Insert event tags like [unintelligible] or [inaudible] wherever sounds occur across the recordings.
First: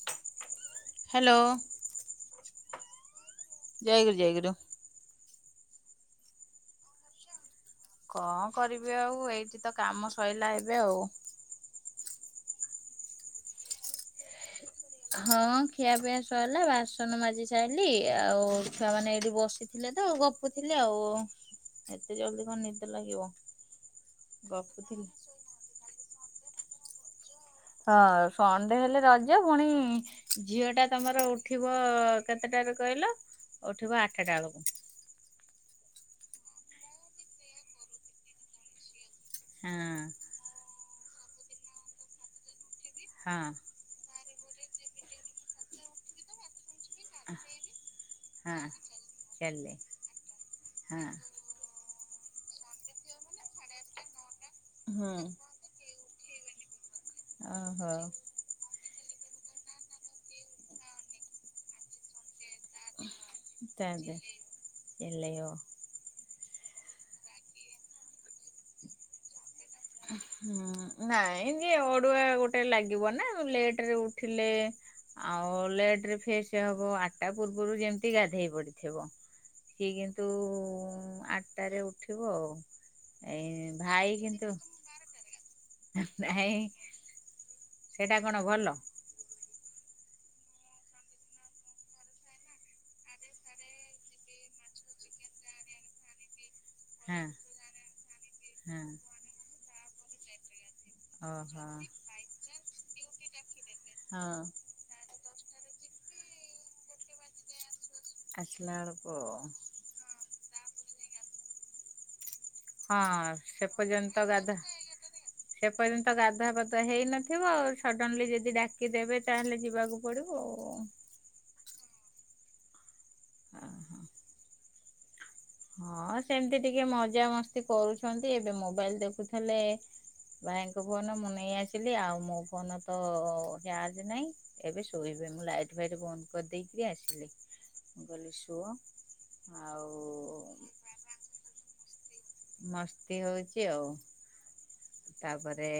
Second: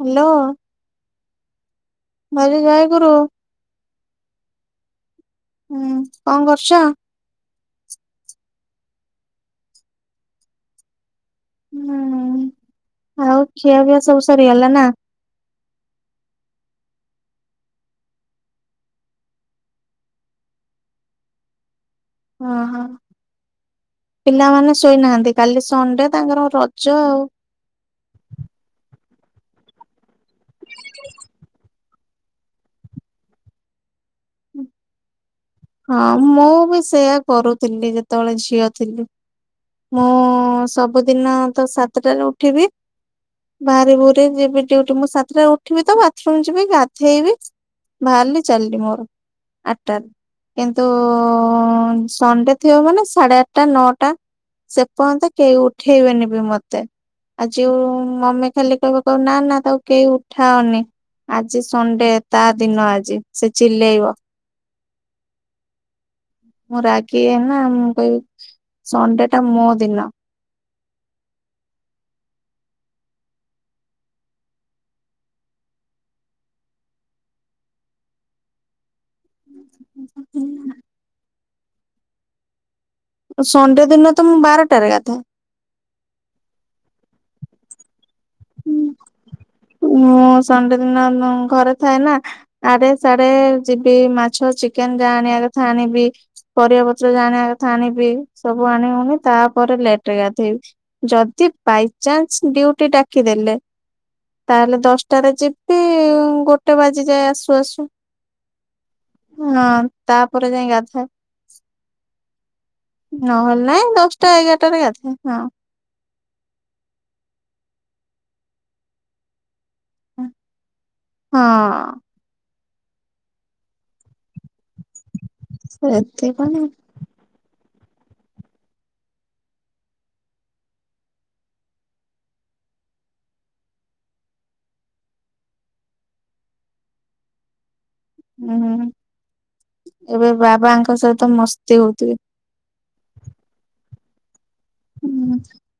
Hello hello ଦ୍ଭାଉଜ ଜୟ ଗୁରୁ। ଜୟ ଗୁରୁ ଜୟ ଗୁରୁ ହୁଁ କଣ କରୁଛ? କଣ କରିବି ଆଉ ଏଇଠି ତ କାମ ସଇଲା ଏବେ ଆଉ। ହୁଁ ଆଉ ଖିଆ ପିଆ ସବୁ ସରିଗଲା ନା! ହଁ ଖିଆପିଆ ସରିଲା ବାସନ ମାଜି ସାଇଲି ଆଉ ଛୁଆମାନେ ଏଇଠି ବସିଥିଲେ ତ ଗପ ଗପୁଥିଲି ଆଉ ଏତେ ଜଲଦି ହଁ କଣ ହଁ। ନିଦ ଲାଗିବ ପିଲାମାନେ ଗପୁଥିଲ। ଶୋଇନାହାନ୍ତି କାଲି ସନ ଡେ ତାଙ୍କର ରଜ ଆଉ ହଁ ସଣ୍ଡେ ହେଲେ ରଜ ପୁଣି ଝିଅ ଟା ତମର ଉଠିବ କେତେଟାରେ କହିଲ ଉଠିବ ଆଠଟା ବେଳକୁ ହଁ ମୁଁ ବି ସେୟା କରୁଥିଲି ଯେତେବେଳେ ଝିଅ ଥିଲି। ହଁ ମୁଁ ସବୁଦିନ ତ ସାତଟାରେ ଉଠିବି ହଁ। ବାହାରି ଭୁରି ଯିବି ଡିଉଟି ମୁଁ ସାତଟାରେ ଉଠିବି ତ ବାଥରୁମ ଯିବି ଗା ଧେଇବି ବାହାରିଲି ହଁ ଚାଲିଲି ମୋର ଚାଲେ ଆଠଟାରେ କିନ୍ତୁ ହଁ। ହ ସଣ୍ଡେ ଥିବ ମାନେ ସାଢେ ଆଠଟା ନଅଟା ସେ ହୁଁ ପର୍ଯ୍ୟନ୍ତ କେଇ ଉଠେଇବେନି ବି ମତେ ଆଉ ଯଉ ଓହୋ ମମି ଖାଲି କହିବ କହିବ ନା ନା ତାକୁ କେହି ଉଠାଅନି ଆଜି ସଣ୍ଡେ ତା ଦିନ ଆଜି ସେ ଚିଲେଇବ ତାନ୍ତ ଏଲୟୋ ହବ ମୁଁ ରାଗି ନା ମୁଁ କହିବି ସଣ୍ଡେ ଟା ମୋ ଦିନ ହୁଁ ନାଇଁ ଏମିତି ଅଡୁଆ ଗୋଟେ ଲାଗିବ ନା ଲେଟରେ ଉଠିଲେ। ଆଉ ଲେଟ ରେ ଫେ ସେ ହବ ଆଠଟା ପୂର୍ବରୁ ଯେମିତି ଗାଧେଇ ପଡିଥିବ ସେ କିନ୍ତୁ ଆଠଟାରେ ଉଠିବ ଆଉ ଏଇ ସଣ୍ଡେ ଦିନ ତ ମୁ ବାରଟାରେ ଗାଧେ ଏ [unintelligible] ସେଇଟା କଣ ଭଲ ମୁଁ ସଣ୍ଡେ ଦିନ ଘରେ ଥାଏ ନା ଆରେ ସାଡେ ଯିବି ମାଛ ଚିକେନ ଯାହା ଆଣିବା କଥା ଆଣିବି ପରିବା ପତ୍ର ହଁ। ଯାହା ଆଣିବା କଥା ଆଣିବି ସବୁ ହଁ। ଆଣିଉନି ତାପରେ ଲେଟ ରେ ଗାଧୋଇବି ଯଦି ଓହୋ। ବାଇଚାନ୍ସ ଡି ୟୁ ଟି ଡାକିଦେଲେ ହଁ। ତାହେଲେ ଦଶଟାରେ ଯିବି ଗୋଟେ ବାଜି ଯାଏ ଆସୁ ଆସୁ ଆସିଲା ବେଳକୁ ହଁ ତାପରେ ଯାଇଁ ଗାଧାଏ ହଁ ନହେଲେ ସେ ନାଇଁ ଦଶଟା ଏଗାରଟାରେ ଗାଧାଏ ହ- ଯେ ପର୍ଯ୍ୟନ୍ତ ଗାଧୁଆ ପାଧୁଆ ହେଇନଥିବ ସଡ଼ନଲି ଯଦି ଡାକିଦେବେ ତହେଲେ ଯିବାକୁ ପଡ଼ିବ ଆଉ ହଁ। ହଁ ହଁ [unintelligible] ହଁ ସେମିତି ସେଥିପାଇଁ ଟିକେ ମଜା ମସ୍ତି କରୁଛନ୍ତି ଏବେ ମୋବାଇଲ ଦେଖୁଥିଲେ। ଭାଇଙ୍କ ଫୋନ ମୁଁ ନେଇ ଆସିଲି ଆଉ ମୋ ଫୋନ ତ ଚାର୍ଜ ନାହିଁ ଏବେ ଶୋଇବେ ମୁଁ ଲାଇଟ୍ ଫାଇଟ ବନ୍ଦ କରିଦେଇକରି ଆସିଲି ମୁଁ କହିଲି ସୁଅ ହୁଁ [unintelligible] ଆଉ। ସହିତ। ତ ମସ୍ତି ହଉଥିବେ। ମସ୍ତି ହଉଛି ଆଉ ତାପରେ।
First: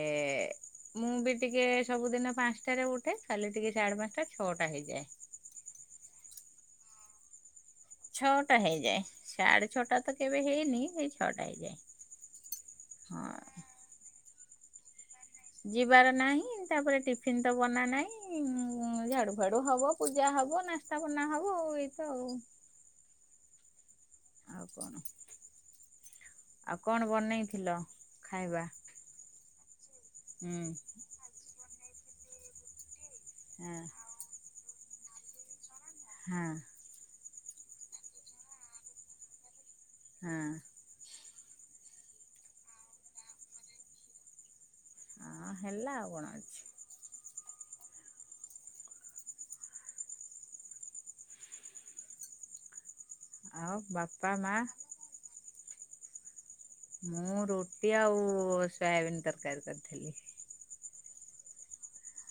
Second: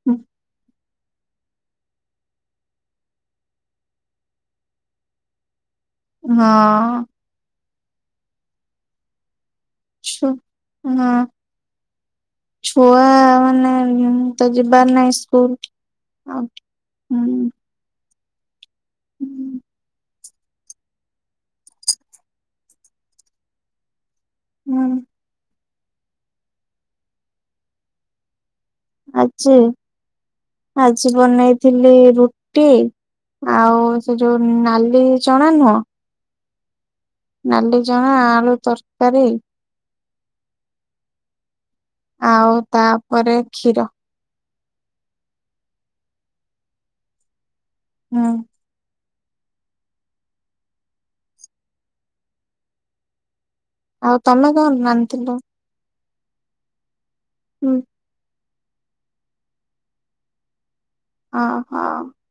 ମୁଁ ବି ଟିକେ ସବୁଦିନ ପାଞ୍ଚଟାରେ ଉଠେ ଖାଲି ଟିକେ ସାଢେ ପାଞ୍ଚଟା ଛଅଟା ହେଇଯାଏ। ହଁ। ଛଅଟା ହେଇଯାଏ ସାଢେ ଛଅଟା ତ ଛୁ କେବେ ହେଇନି ସେଇ ହଁ ଛଅଟା ହେଇଯାଏ। ଛୁଆ ହଁ ମାନେ ତ ଜିବାର ନାହିଁ। ସ୍କୁଲ ଯିବାର ଆଉ ନାହିଁ ତାପରେ ହୁଁ ଟିଫିିନ ତ ବନା ନାହିଁ। ଉ ଝାଡୁ ଫାଡୁ ହୁଁ ହବ ପୂଜା ହବ ନାସ୍ତା ବନା ହବ ଆଉ ଏଇତ ଆଉ। ଆଉ କଣ ଆଉ କଣ ବନେଇଥିଲ ଖାଇବା। ଆଜି ହୁଁ ଆଜି ବନେଇଥିଲି ରୁଟି। ଆଉ ହଁ। ସେ ଯୋଉ ନାଲି ଚଣା ନୁହଁ। [inaudible] ନାଲି ଚଣା ଆଳୁ ତର୍କାରୀ। [inaudible] ଆଉ ତା'ପରେ କ୍ଷୀର। ହେଲା ଆଉ, କ'ଣ ଅଛି? ହୁଁ। ଆଉ ବାପା ତମେ ମା କ'ଣ ନା---ଥିଲ? ମୁଁ ହୁଁ ରୁଟି ଆଉ ସୋୟାବିିନ୍‌ ତର୍କାରୀ କର୍ ଥିଲି। [inaudible]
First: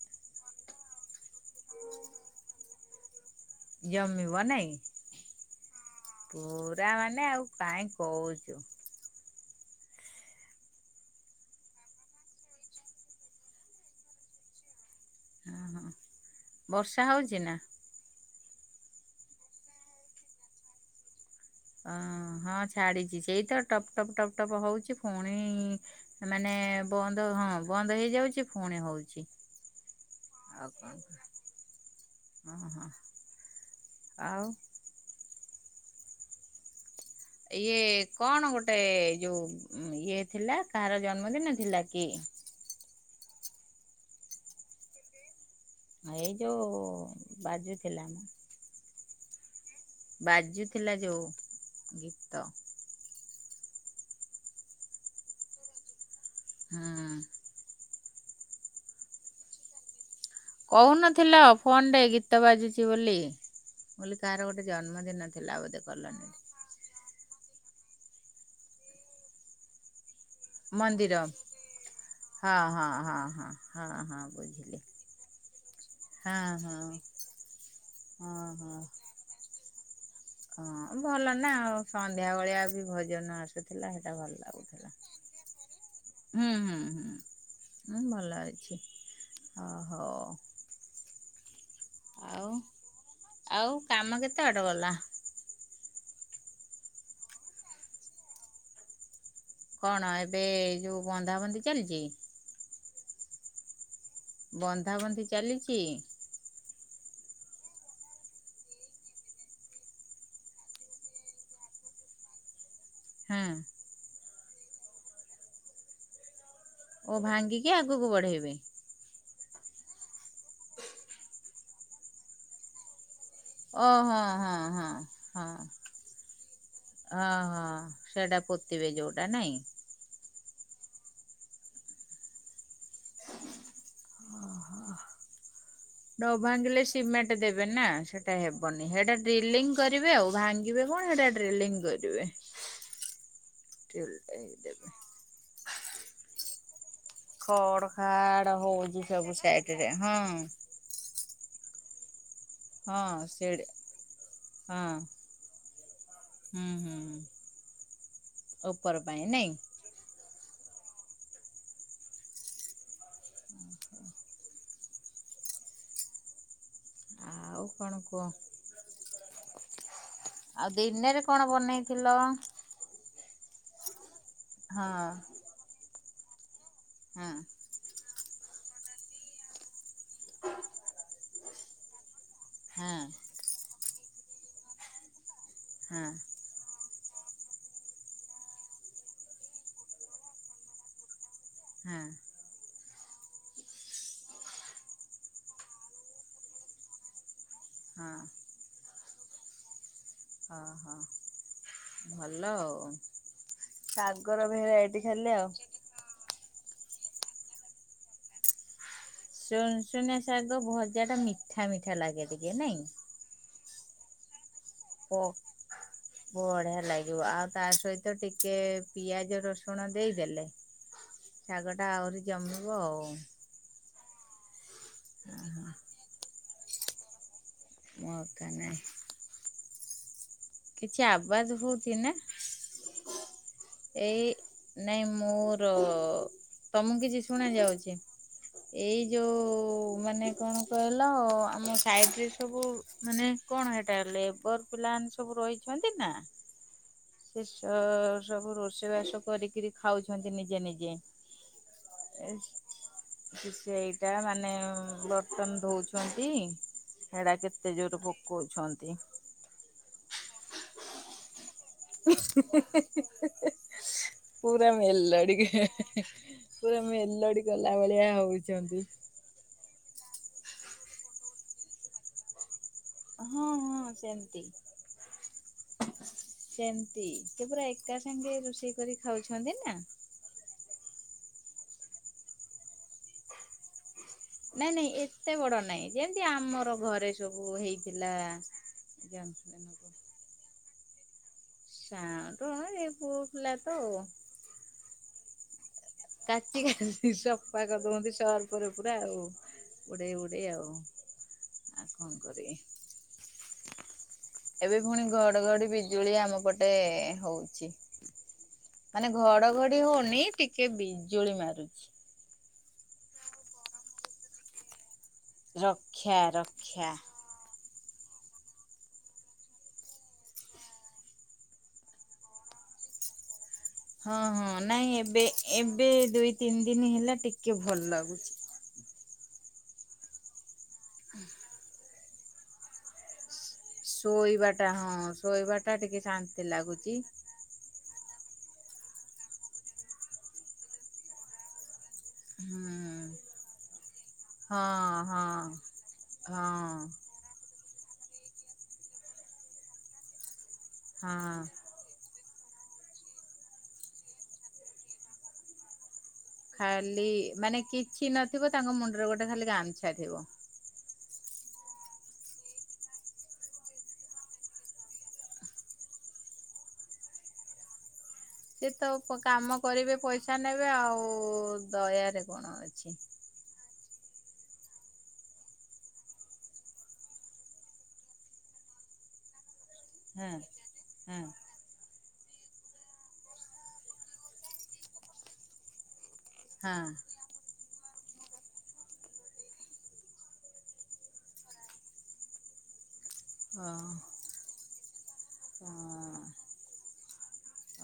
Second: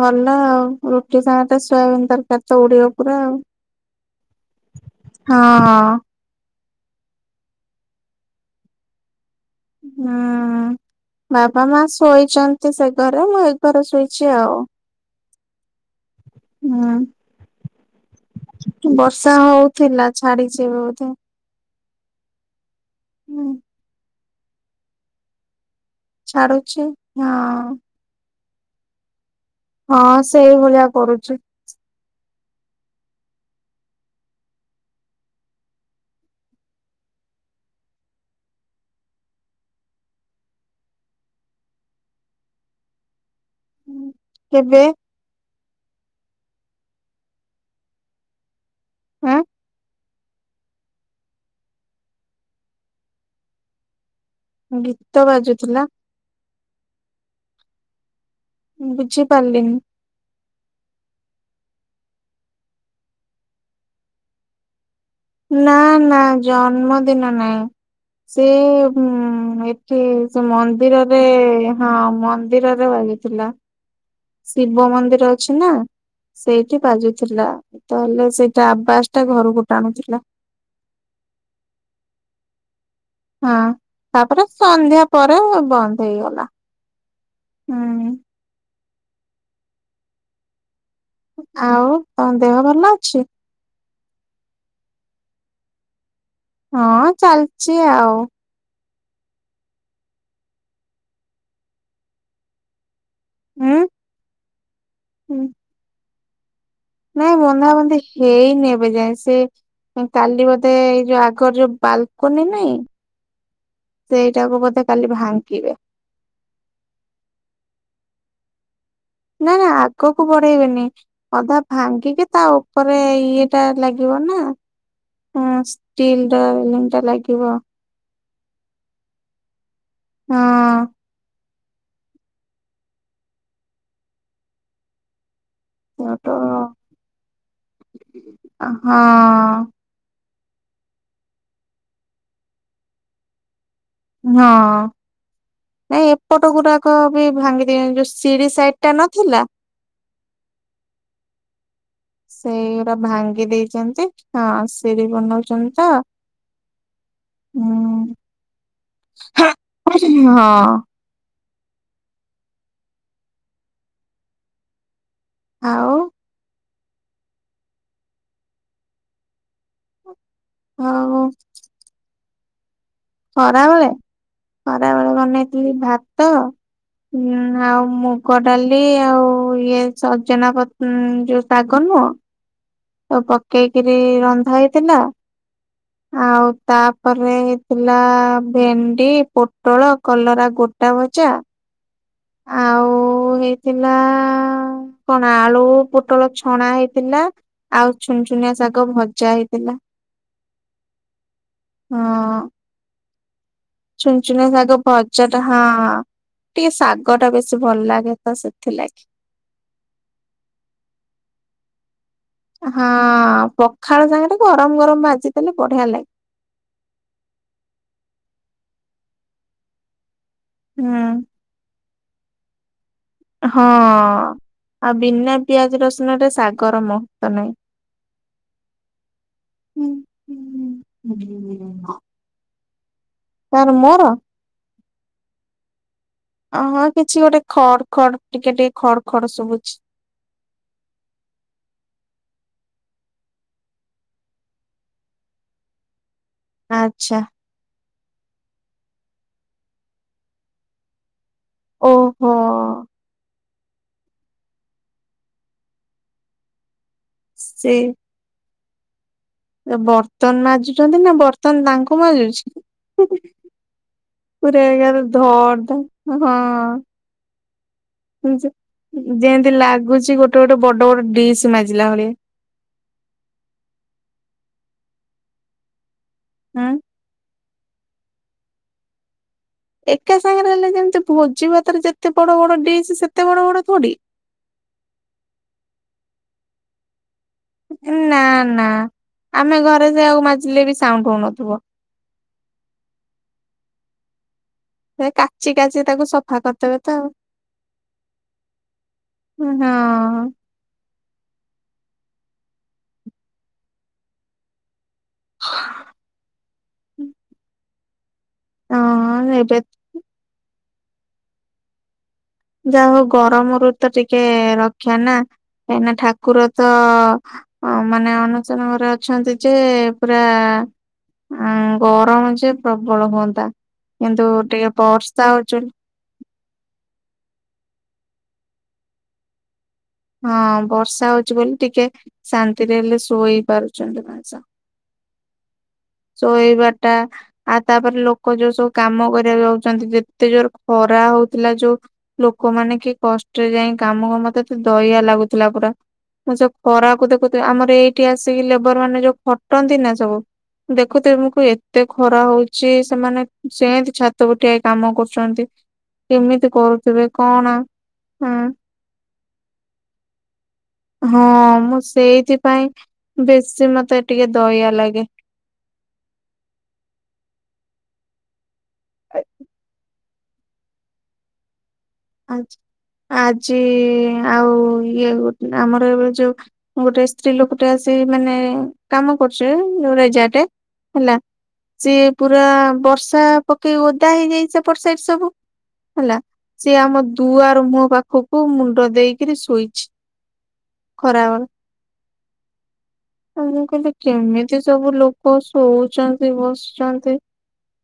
ଭଲ ଆଉ, ରୁଟି ସହିତ ସୋୟବିନ୍‌ ତର୍କାରୀ ତ ଉଡ଼ିବ ପୁରା ଆଉ। ଜମିବ ନାଇଁ। ଆଉ ପୁରା ମାନେ, ଆଉ କାଇଁ କଉଚୁ। [inaudible] ବାପା-ମା ଶୋଇଚନ୍ତି ସେ ଘରେ, ମୁଁ ଏ ଘରେ ଶୁଇଚି ଆଉ। ହୁଁ ବର୍ଷା ହୁଁ ହଉଚି ନା? ବର୍ଷା ହଉଥିଲା, ଛାଡ଼ିଚି ଏବେ ବଧେ। ଅଁ ହଁ, ଛାଡ଼ିଚି। ହୁଁ ସେଇତ ଟପ୍ ଟପ୍ ଟପ୍ ଟପ୍ ହଉଚି ଫୁଣି। ମାନେ ବନ୍ଦ ହଁ, ବନ୍ଦ ହେଇ ଯାଉଚି ଫୁଣି ହଉଚି। [inaudible] ହଁ ସେଇଭଳିଆ କରୁଛି। [inaudible] ଇଏ କ'ଣ ଗୋଟେ ଯଉ ଇଏ ଥିଲା, କାହାର ଜନ୍ମଦିନ ଥିଲା କି? କେବେ? ଏଇ ଯଉ ବାଜୁ ଥିଲାମ। ଆଁ ବାଜୁ ଥିଲା ଯଉ ଗୀତ। ଗୀତ ବାଜୁ ଥିଲା। ହୁଁ। ବୁଝି ପାର୍ଲିନି। କହୁ ନଥିଲ ଫୋନ୍‌ ରେ ଗୀତ ବାଜୁଚି ବୋଲି? କାହାର ଗୋଟେ ଜନ୍ମଦିନ। ଥିଲା ନା ବୋଧେ ନା, କଲୋନୀରେ ଜନ୍ମ ଦିନ ନାଇଁ। ସେ----ଏଠି ସେ ମନ୍ଦିର ମନ୍ଦିରରେ, ହଁ ହଁ ହଁ ମନ୍ଦିରରେ ବା ହଁ ଥିଲା। [inaudible] ଶିବ ମନ୍ଦିର ଅଛି ନା, ହଁ ହଁ ସେଇଠି ବାଜୁଥିଲା। ତା'ହେଲେ ହଁ ସେଇଟା ହଁ ଆବାସ୍‌ ଟା ଘରକୁ ଟାଣୁ ଲା। ହଁ, ଭଲ ନା ଆଉ ସନ୍ଧ୍ୟା ବଳିଆ ବି ଭଜ ହଁ। [unintelligible] ତାପରେ ସନ୍ଧ୍ୟା ପରେ ବନ୍ଦ ହେଇଗଲା ଉଁ, ହୁଁ। ଭଲ ଅଛି। ଅ ଆଉ ତମ ଦେହ ଭଲ ଅଛି? ଆଉ କାମ କେତେ ବାଟ ଗଲା? ହଁ, ଚାଲ୍ଚି ଆଉ। କ'ଣ ଏବେ ଯଉ ବନ୍ଧା ବନ୍ଧି ଚାଲ୍ଚି? [inaudible] ବନ୍ଧା ବନ୍ଧି ହୁଁ, ଚାଲିଚି। ନାଇଁ, ବନ୍ଧା ବନ୍ଧି ହେଇନି ଏବେ ଯାଏ। ସେ କାଲି ବଧେ, ଏଇ ଯଉ ଆଗର ଯଉ ବାଲ୍ କୋନି ନାଇଁ। ହୁଁ। ସେଇଟାକୁ ବଧେ କାଲି ଭାଙ୍କିବେ। ଓ ଭାଙ୍ଗିକି ଆଗୁକୁ ବଢ଼େଇବେ। ନା ନା, ଆଗକୁ ବଢ଼େଇ ବେନି। ଅଧା ଭାଙ୍ଗିକି ତା ଉପରେ ଇ ଓ ଲାଗିବ ହଁ ନା, ହଁ ହଁ ହୁଁ ହଁ ଷ୍ଟିଲ୍‌ର ଲାଗିବ। ସେଟା ପୋତିବେ ଯଉଟା ନାଇଁ। ହଁ। ଓହୋ। ନ ସେଠୁ ହଁ ଭାଙ୍ଗିଲେ ସିମେଣ୍ଟ ଦେବେ ନା ସେଟା ହେବନି ସେଟା ହଁ ଡ୍ରିଲିଂ। କରିବେ ଆଉ ଭାଙ୍ଗିବେ କଣ ହେଟା ଡ୍ରେଲିଂ କରିବେ। [unintelligible] ନାଇଁ ଏପଟ ଗୁଡାକ ବି ଭାଙ୍ଗି ଖଡ ଦେଇଛନ୍ତି ଯୋଉ ଖାଡ ସିଡି ସାଇଡ ଟା ହଉଛି ସବୁ ନଥିଲା। ସାଇଡ ହଁ। ସେଇଗଡା ହଁ ଭାଙ୍ଗି ସେଡ ଦେଇଛନ୍ତି ହଁ ସିରି ବନଉଛନ୍ତି ତ। ହୁଁ ହୁଁ ଉପର ପାଇଁ ନାଇଁ। ହଁ। ହ। ଆଉ ଆଉ କଣ କୁହ? ଆଉ ଦିନରେ କଣ ବନେଇଥିଲ। ଖରାବେଳେ ହଁ ଖରାବେଳେ ବନେଇଥିଲି ଭାତ ହଁ ଉ ଆଉ ମ ମୁଗଡାଲି ଆଉ ଇଏ ସଜନା ପ ଯୋଉ ଶାଗ ନୁହଁ। ହଁ। ପକେଇ କିରି ରନ୍ଧା ହେଇଥିଲା ହଁ ଆଉ। ତାପରେ ହେଇ ଥିଲା ଭେଣ୍ଡି ପୋଟଳ କଲରା ଗୋଟା ଭଜା। ହଁ। ଆଉ ହେଇଥିଲା। କଣ ଆଳୁ ପୋଟଳ ଛଣା ହେଇଥିଲା। ଆଉ ଛୁନ ଛୁନିଆ ଶାଗ ଭଜା ହେଇଥିଲା। ଓହୋ ଭଲ ଆଉ। ଶାଗର ଚୁନଚୁନ ସାାଗ ଭେରାଇଟି ଖାଲି ଭାଜାଟା ଆଉ। ହଁ। ଟିକେ ଶାଗ ଟା ବେଶୀ ଭଲ ଲାଗେ ତ ସେଥିଲାଗି। ସୁନ ଶୁନିଆ ସାଗ ଭଜା ଟା ମିଠା ମିଠା ଲାଗେ ଟିକେ ନାଇଁ। ହଁ ପଖାଳ ସାଙ୍ଗରେ ଗରମ ଗରମ ପ ଭାଜି ଦେଲେ ବଢିଆ ଲାଗେ। ବଢିଆ ଲାଗିବ ଆଉ ତା ସହିତ ଟିକେ ପିଆଜ ରସୁଣ ଦେଇଦେଲେ। ହୁଁ। ଶାଗ ଟା ଆହୁରି ଜମିବ ଆଉ। ହଁ ଆଉ ବିନା ପିଆଜ ରସୁଣ ରେ ଶାଗର ମହତ୍ଵ ନାହିଁ। ମୋକ ନାଇ ହୁଁ କିଛି ଆବାଜ ହଉଛି ନା। ତାର ମୋର ଏଇ ନାଇଁ ମୋର ହଁ ତମକୁ କିଛି ଗୋଟେ ଶୁଣା ଖଡ ଯାଉଛି ଖଡ ଟିକେ ଟିକେ ଖଡ ଏଇ ଖଡ ଶୁଭୁଛି ଯୋଉ ମାନେ କଣ କହିଲ ଆମ ସାଇଡ ରେ ସବୁ ମାନେ କଣ ହେଟା ଲେବର୍ ପିଲାମାନେ ସବୁ ରହିଛନ୍ତି ନା ଆଚ୍ଛା ସେ ସ ସବୁ ରୋଷେଇ ବାସ କରିକିରି ଖାଉଛନ୍ତି ନିଜେ ନିଜେ ଓହୋ ଏ କି ସେଇଟା ମାନେ ବର୍ତ୍ତନ ଧଉଛନ୍ତି ସେଇଡ଼ା ସେ କେତେ ଜୋର ପକାଉଛନ୍ତି ବର୍ତ୍ତନ ମାଜୁଛନ୍ତି ନା ବର୍ତ୍ତନ ତାଙ୍କ ହୁ ହୁ ହୁ ପୁରା ଏକାଥରେ ମେଲଡି ଧଡ ଧ ହେହେହେହେ ପୁରା ହଁ ମେଲଡି କଲା ଭଳିଆ ହଉଛନ୍ତି ଯେମତି ଲାଗୁଛି ଗୋଟେ ଗୋଟେ ବଡ ବଡ ଡିସ୍ ମାଜିଲା ଭଳିଆ ହଁ ହଁ ସେମତି ହୁଁ। ସେମତି ସେ ପୁରା ଏକା ସାଙ୍ଗେ ରେ ରୋଷେଇ କରି ଖାଉଛନ୍ତି ନା। ଏକା ସାଙ୍ଗରେ ହେଲେ ଯେମିତି ଭୋଜି ଭାତରେ ଯେତେ ବଡ ବଡ ଡିସ୍ ସେତେ ବଡ ବଡ ଥୋଡି। ନାଇଁ ନାଇଁ ଏତେ ବଡ ନାଇଁ ଯେଁତି ଆମର ଘରେ। ସବୁ ହେଇଥିଲା। ନା ନା ଆମେ ଘରେ ସେଆକୁ ମାଜିଲେ ବି ସାଉଣ୍ଡ ହଉନଥ ସାଉଣ୍ଡ କଣ ଇଏ ପୁଅ ପିଲା ତ। ହେ କା। ଚିକା ଚୀ ତାକୁ। ସଫା କାଚି କରିଦେବେ ତ କାଚି ସଫା କରି ଦଉଛନ୍ତି ସର୍ପରେ ପୁରା ଆଉ। ଉଡେଇ ଉଡେଇ ଆଉ ଆଉ କଣ କରିବି। ଏବେ ପୁଣି ଘଡଘଡି ବିଜୁଳି ଆମ ପଟେ ହଁ। ହଉଚି। ମାନେ ହଁ ଏବେ ଘଡଘଡି ହଉନି ଟିକେ ବିଜୁଳି ମାରୁଛି। ଯା ହଉ ଗରମରୁ ତ ଟିକେ ରକ୍ଷା ନା କାଇଁ ନା ରକ୍ଷା ଠାକୁର ତ। ରକ୍ଷା। ହଁ ମାନେ ଅନୁଚରଣ ରେ ଅଛନ୍ତି ଯେ ପୁରା। ଉଁ ଗରମ ଯେ ପ୍ରବଳ ହୁଅନ୍ତା ହଁ କିନ୍ତୁ ହଁ ଟିକେ ନାଇଁ ଏବେ ବର୍ଷା ହଉଛି ଏବେ ଦୁଇ ତିନି ଦିନ ହେଲା ଟିକେ ଭଲ ଲାଗୁଛି। ହଁ ବର୍ଷା ହଉଛି ବୋଲି ଟିକେ ଶାନ୍ତିରେ ହେଲେ ଶୋଇ ପାରୁ ଶୋଇବା ଟା ହଁ ଶୋଇବା ଟା ଟିକେ ଶାନ୍ତି ଶୋଇବାଟା ଲାଗୁଛି। ଆଉ ତାପରେ ଲୋକ ଯୋଉ ସବୁ କାମ କରିବାକୁ ଯାଉଛନ୍ତି ଯେତେ ଜୋର ଖରା ହଉଥିଲା ଯୋଉ। ଲୋକମାନେ କି ହୁଁ କଷ୍ଟରେ ଯାଇ କାମକୁ ମତେ ଏତେ ହଁ ଦୟା ହଁ ଲାଗୁଥିଲା ପୁରା। ମୁଁ ହଁ ସେ ଖରାକୁ ଦେଖୁ ଥିବି ଆମର ଏଇଠି ଆସିକି ଲେବର ମାନେ ଯୋଉ ଖଟନ୍ତି ନା ସବୁ। ଦେଖୁ ଥିବି ମୁଁ ହଁ। କୁଏ। ଏତେ ଖରା ହଉଛି ସେମାନେ ସେଁତି ଛାତ ଉପରେ ଠିଆହେଇ କାମ କରୁଛନ୍ତି। କେମିତି ଖାଲି କରୁଥିବେ କଣ ମାନେ କିଛି ନଥିବ ତାଙ୍କ ମୁଣ୍ଡରେ ଗୋଟେ ଖାଲି ଗାମଛା ଥିବ। ହଁ ମୁଁ ସେଇଥିପାଇଁ ବେଶୀ ମତେ ଟିକେ ଦୟଆ ଲାଗେ। ସିଏ ତ କାମ କରିବେ ପଇସା ନେବେ ଆଉ ଦୟା। ଆ ଆଜି ଆଉ ଇଏ ଗୋ ଆମର ଏବେ ଯୋଉ। ଗୋଟେ ସ୍ତ୍ରୀ ଲୋକଟେ ଆସି ମାନେ। କାମ କରୁଚି ହଁ ରେଜାଟେ ହେଲା। ହଁ ସିଏ ପୁରା ବର୍ଷା ପକେଇ ଓଦା ହେଇଯାଇଚି ସେପଟ ସାଇଡ ସବୁ ହେଲା। ସିଏ ହଁ ଆମ ଦୁଆର ମୁହଁ ପାଖକୁ ମୁଣ୍ଡ ଦେଇ କିରି ଶୋଇଛି ଖରା ବେଳେ। ମୁଁ ଓ କହିଲି କେମିତି ସବୁ ଲୋକ ଶୋଉଛନ୍ତି ବସିଛନ୍ତି।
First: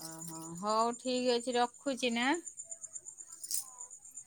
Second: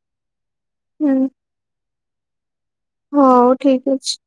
ଓ ହଁ ହଉ ଠିକ ଅଛି ରଖୁଛି ନା। ହଉ ଠିକ ଅଛି।